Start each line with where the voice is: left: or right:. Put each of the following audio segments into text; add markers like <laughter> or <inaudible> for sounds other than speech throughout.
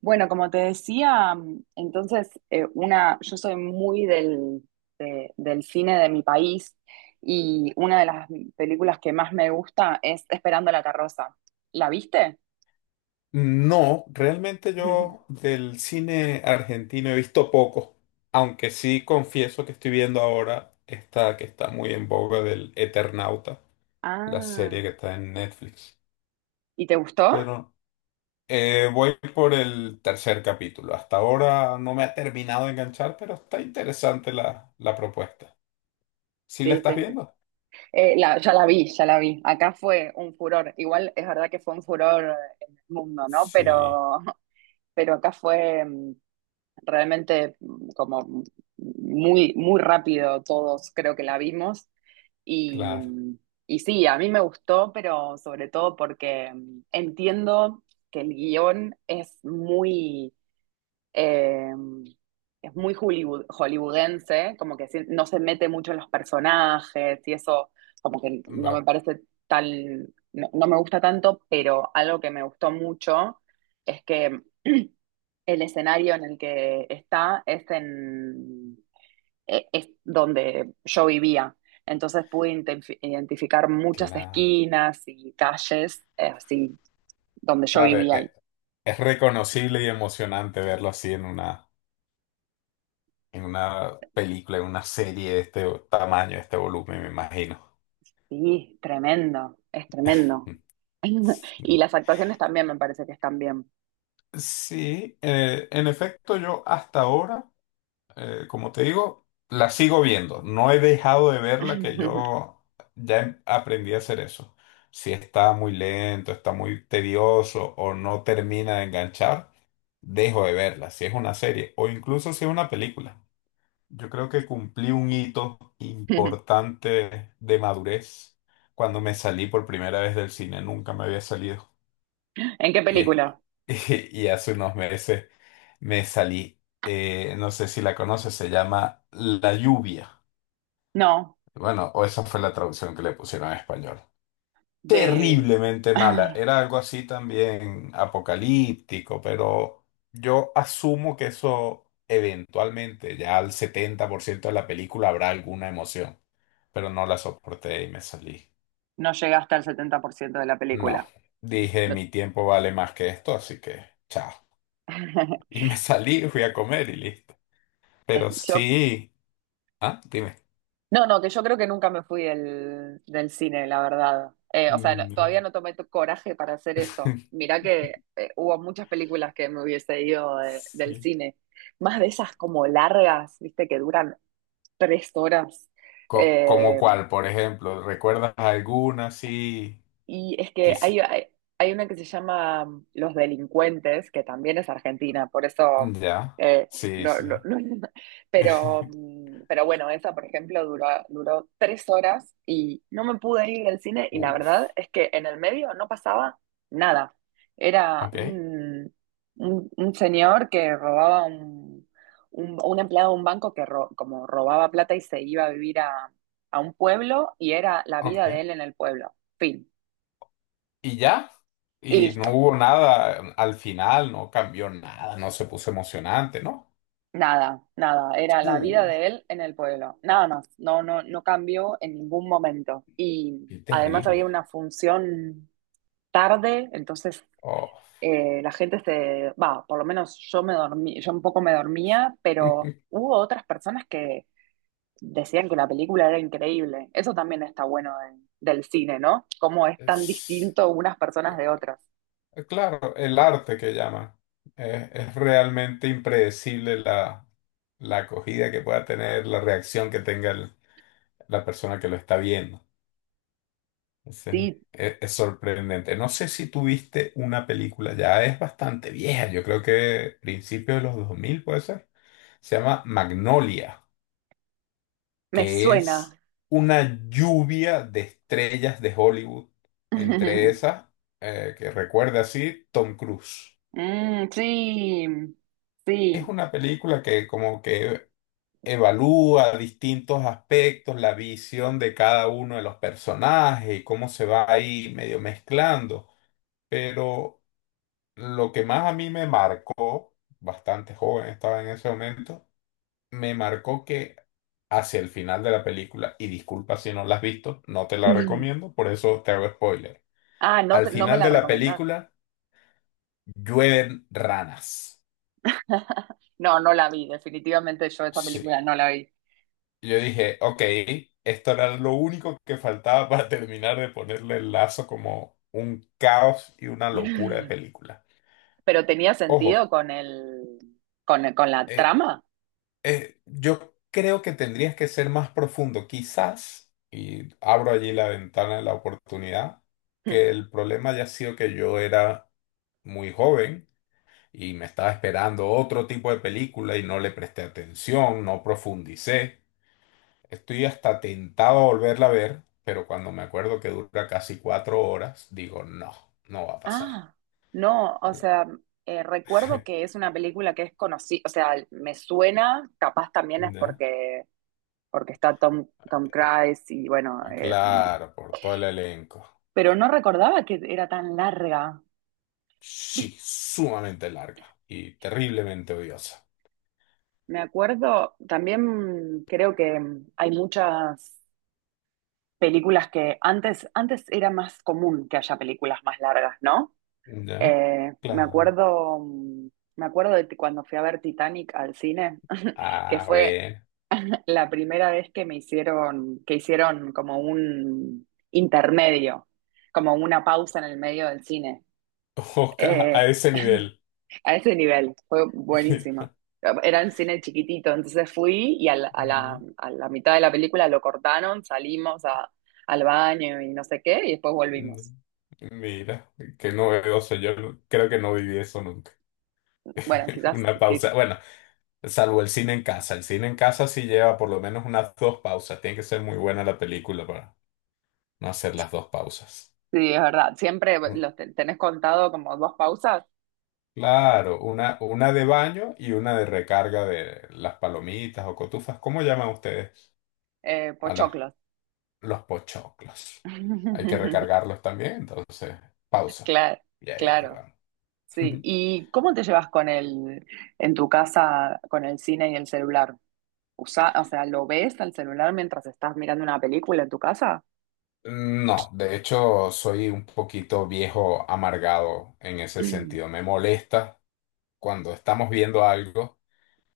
right: Bueno, como te decía, entonces yo soy muy del cine de mi país y una de las películas que más me gusta es Esperando la carroza. ¿La viste?
left: No, realmente yo
right: <laughs>
left: del cine argentino he visto poco, aunque sí confieso que estoy viendo ahora esta que está muy en boga del Eternauta, la
right: Ah,
left: serie que está en Netflix.
right: ¿y te gustó?
left: Pero voy por el tercer capítulo. Hasta ahora no me ha terminado de enganchar, pero está interesante la propuesta. ¿Sí
right: Sí,
left: la estás viendo?
right: Ya la vi, ya la vi. Acá fue un furor. Igual es verdad que fue un furor en el mundo, ¿no?
left: Sí,
right: Pero acá fue realmente, como muy, muy rápido todos creo que la vimos. Y,
left: claro.
right: mm, y sí, a mí me gustó, pero sobre todo porque entiendo que el guión es eh, muy hollywoodense, como que no se mete mucho en los personajes y eso como que no me
left: Va-
right: parece tan, no, no me gusta tanto, pero algo que me gustó mucho es que <clears throat> el escenario en el que está es donde yo vivía. Entonces pude identificar muchas
left: cla-
right: esquinas y calles, así, donde yo
left: claro, e-
right: vivía.
left: e, es reconocible y emocionante verlo así en una en una película, en una serie de este tamaño, de este volumen, me imagino.
right: Sí, tremendo, es tremendo. <laughs> Y
left: Sí,
right: las actuaciones también me parece que están bien.
left: sí, en efecto, yo hasta ahora, como te digo, la sigo viendo. No he dejado de verla, que
right: <laughs>
left: yo ya aprendí a hacer eso. Si está muy lento, está muy tedioso o no termina de enganchar, dejo de verla. Si es una serie o incluso si es una película. Yo creo que cumplí un hito importante de madurez cuando me salí por primera vez del cine. Nunca me había salido.
right: ¿En qué
left: Y, es-
right: película?
left: <laughs> y hace unos meses me salí. No sé si la conoces, se llama La Lluvia.
right: No,
left: Bueno, o esa fue la traducción que le pusieron en español,
right: de... <laughs>
left: terriblemente
right: <sighs>
left: mala. Era algo así también apocalíptico, pero yo asumo que eso eventualmente, ya al 70% de la película habrá alguna emoción, pero no la soporté y me salí.
right: No llegué hasta el ciento de la
left: No,
right: película.
left: dije:
right: No.
left: mi tiempo vale más que esto, así que chao. Y
right: <laughs>
left: me salí, fui a comer y listo.
right: Eh,
left: Pero
right: Yo,
left: sí, ah, dime.
right: no, no, que yo creo que nunca me fui del cine, la verdad. O sea,
left: Mm.
right: todavía no tomé coraje para hacer eso.
left: <laughs>
right: Mirá que hubo muchas películas que me hubiese ido del
left: Sí.
right: cine. Más de esas como largas, viste, que duran 3 horas.
left: Como
right: eh,
left: cuál, por ejemplo, ¿recuerdas alguna así?
right: Y es que hay una que se llama Los Delincuentes, que también es argentina, por eso,
left: Ya,
right: eh,
left: sí,
right: no,
left: sí.
right: no, <laughs> pero,
left: <laughs>
right: mm, pero bueno, esa, por ejemplo, duró 3 horas y no me pude ir del cine y la verdad
left: Uf,
right: es que en el medio no pasaba nada. Era
left: ok,
right: un señor que robaba, un empleado de un banco que como robaba plata y se iba a vivir a un pueblo y era la vida de
left: ok.
right: él en el pueblo. Fin.
left: Y ya,
right: Y
left: y no
right: listo.
left: hubo nada al final, no cambió nada, no se puso emocionante, ¿no?
right: Nada, nada. Era la vida
left: Uh,
right: de él en el pueblo. Nada más. No, no, no cambió en ningún momento. Y
left: qué
right: además había
left: terrible.
right: una función tarde, entonces
left: Oh.
right: la gente se va, por lo menos yo me dormí, yo un poco me dormía, pero
left: <laughs>
right: hubo otras personas que decían que la película era increíble. Eso también está bueno del cine, ¿no? ¿Cómo es tan
left: Es-
right: distinto unas personas de otras?
left: claro, el arte que llaman. Es realmente impredecible la acogida que pueda tener, la reacción que tenga la persona que lo está viendo. Sí,
right: Sí,
left: es sorprendente. No sé si tuviste una película, ya es bastante vieja, yo creo que principio de los 2000 puede ser. Se llama Magnolia,
right: me
left: que es
right: suena.
left: una lluvia de estrellas de Hollywood. Entre
right: <laughs>
left: esas, que recuerda así, Tom Cruise.
right: Mm, sí,
left: Es
right: sí.
left: una película que como que evalúa distintos aspectos, la visión de cada uno de los personajes y cómo se va ahí medio mezclando. Pero lo que más a mí me marcó, bastante joven estaba en ese momento, me marcó que hacia el final de la película, y disculpa si no la has visto, no te
right: <laughs>
left: la
right: Mm.
left: recomiendo, por eso te hago spoiler.
right: Ah, no,
left: Al
right: no me
left: final
right: la
left: de la
right: recomendás.
left: película llueven ranas.
right: <laughs> No, no la vi, definitivamente yo esta
left: Sí.
right: película no la vi. <laughs>
left: Yo dije, ok, esto era lo único que faltaba para terminar de ponerle el lazo como un caos y una locura de
right: Mm.
left: película.
right: Pero tenía sentido
left: Ojo,
right: con la
left: e-
right: trama.
left: Yo creo que tendrías que ser más profundo, quizás, y abro allí la ventana de la oportunidad,
right: Mm.
left: que
right: <laughs>
left: el problema haya sido que yo era muy joven y me estaba esperando otro tipo de película y no le presté atención, no profundicé. Estoy hasta tentado a volverla a ver, pero cuando me acuerdo que dura casi 4 horas, digo, no, no va a pasar.
right: Ah, no, o sea, recuerdo que
left: <laughs>
right: es una película que es conocida, o sea, me suena, capaz también es
left: ¿Ya?
right: porque está Tom Cruise y bueno,
left: Claro, por todo el elenco.
right: pero no recordaba que era tan larga.
left: Sí, sumamente larga y terriblemente odiosa.
right: Me acuerdo, también creo que hay muchas películas que antes era más común que haya películas más largas, ¿no?
left: ¿Ya?
right: Eh, me
left: Claro.
right: acuerdo, mm, me acuerdo cuando fui a ver Titanic al cine, <laughs> que
left: Ah,
right: fue
left: bueno.
right: <laughs> la primera vez que hicieron como un intermedio, como una pausa en el medio del cine.
left: <laughs> Oca,
right: Eh,
left: a ese
right: <laughs>
left: nivel.
right: A ese nivel, fue
left: <laughs>
right: buenísimo. Era un cine chiquitito, entonces fui y a la mitad de la película lo cortaron, salimos al baño y no sé qué, y después volvimos.
left: Mira, qué novedoso. Yo no, creo que no viví eso nunca.
right: Bueno,
left: <laughs>
right: quizás,
left: Una pausa. Bueno, salvo el cine en casa. El cine en casa sí lleva por lo menos unas dos pausas. Tiene que ser muy buena la película para no hacer las dos pausas.
right: sí, es verdad. Siempre
left: Mm,
right: los tenés contado como dos pausas,
left: claro, una de baño y una de recarga de las palomitas o cotufas. ¿Cómo llaman ustedes? a las-
right: pochoclos.
left: los pochoclos. Hay que
right: <laughs>
left: recargarlos también, entonces pausa.
right: Claro,
left: Y ahí
right: claro,
left: vamos.
right: sí.
left: <laughs>
right: ¿Y cómo te llevas en tu casa, con el cine y el celular? O sea, ¿lo ves al celular mientras estás mirando una película en tu casa?
left: No, de hecho soy un poquito viejo amargado en ese sentido.
right: <clears throat>
left: Me molesta cuando estamos viendo algo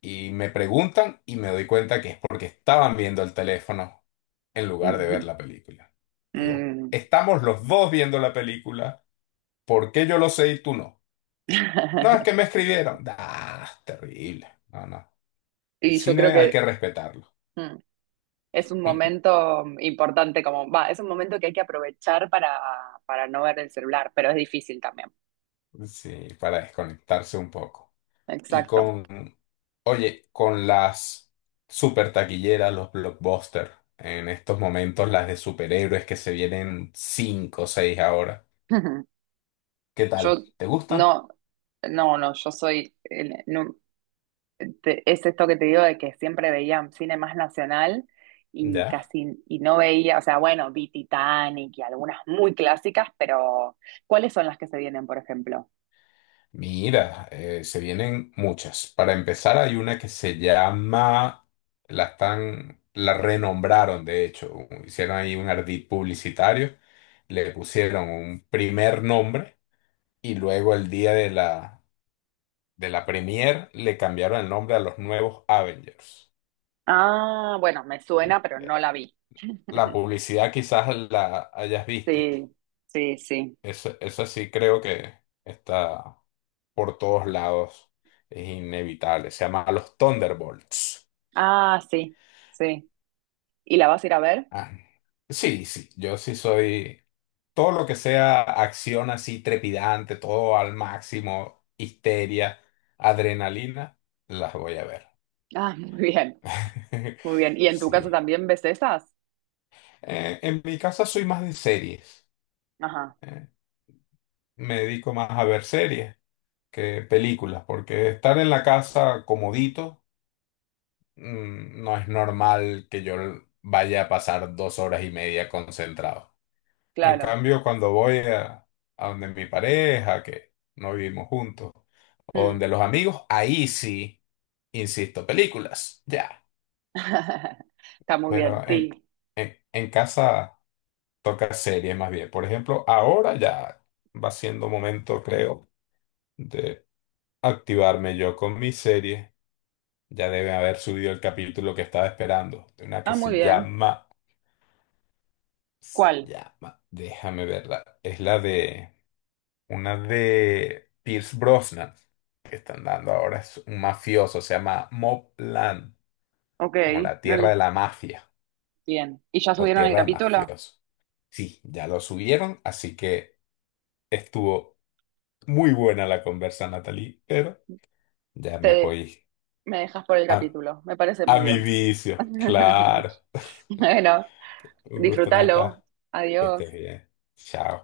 left: y me preguntan y me doy cuenta que es porque estaban viendo el teléfono en lugar de ver
right: Ujú.
left: la película. Digo,
right: Mm.
left: estamos los dos viendo la película, ¿por qué yo lo sé y tú no? No, es que me
right: <laughs>
left: escribieron. Ah, terrible. No, no. El
right: Y yo creo
left: cine hay que
right: que
left: respetarlo.
right: mm, es un
left: <laughs>
right: momento importante, como va, es un momento que hay que aprovechar para no ver el celular, pero es difícil también.
left: Sí, para desconectarse un poco. Y
right: Exacto.
left: con, oye, con las super taquilleras, los blockbusters, en estos momentos las de superhéroes que se vienen cinco o seis ahora.
right: <laughs>
left: ¿Qué
right: Yo
left: tal? ¿Te gustan?
right: no, no, no, yo soy, no, es esto que te digo de que siempre veía cine más nacional y
left: ¿Ya?
right: y no veía, o sea, bueno, vi Titanic y algunas muy clásicas, pero ¿cuáles son las que se vienen, por ejemplo?
left: Mira, se vienen muchas. Para empezar, hay una que se llama, la están, la renombraron, de hecho, hicieron ahí un ardid publicitario, le pusieron un primer nombre y luego el día de la premier le cambiaron el nombre a los nuevos Avengers.
right: Ah, bueno, me
left: Mm,
right: suena, pero no
left: eh,
right: la vi.
left: La
right: <laughs>
left: publicidad quizás la hayas visto.
right: Sí, sí, sí.
left: Eso sí creo que está por todos lados. Es inevitable. Se llama los Thunderbolts.
right: Ah, sí, sí. ¿Y la vas a ir a ver?
left: Ah, sí, sí, yo sí soy todo lo que sea acción así trepidante, todo al máximo, histeria, adrenalina, las voy a ver.
right: Ah, <laughs> muy bien, muy
left: <laughs>
right: bien. ¿Y en tu caso
left: Sí.
right: también ves esas?
left: En mi casa soy más de series.
right: Ajá,
left: eh, Me dedico más a ver series que películas, porque estar en la casa comodito, no es normal que yo vaya a pasar 2 horas y media concentrado. En
right: claro.
left: cambio, cuando voy a donde mi pareja, que no vivimos juntos, o
right: Mm.
left: donde los amigos, ahí sí, insisto, películas, ya.
right: <laughs> Está muy bien,
left: Pero
right: sí.
left: en, en casa toca series más bien. Por ejemplo, ahora ya va siendo momento, creo, de activarme yo con mi serie. Ya debe haber subido el capítulo que estaba esperando. De una que
right: Ah, muy
left: se
right: bien.
left: llama,
right: ¿Cuál?
left: déjame verla. Es la de una de Pierce Brosnan que están dando ahora. Es un mafioso, se llama Mobland,
right: Ok,
left: como la tierra de la mafia
right: bien. ¿Y ya
left: o
right: subieron el
left: tierra de
right: capítulo?
left: mafiosos. Sí, ya lo subieron, así que estuvo muy buena la conversa, Natalie, pero ya me
right: Te,
left: voy
right: Me dejas por el
left: a,
right: capítulo, me parece muy
left: a mi
right: bien.
left: vicio.
right: <laughs>
left: Claro. <laughs>
right: Bueno,
left: Un gusto,
right: disfrútalo.
left: Nata. Que estés
right: Adiós.
left: bien. Chao.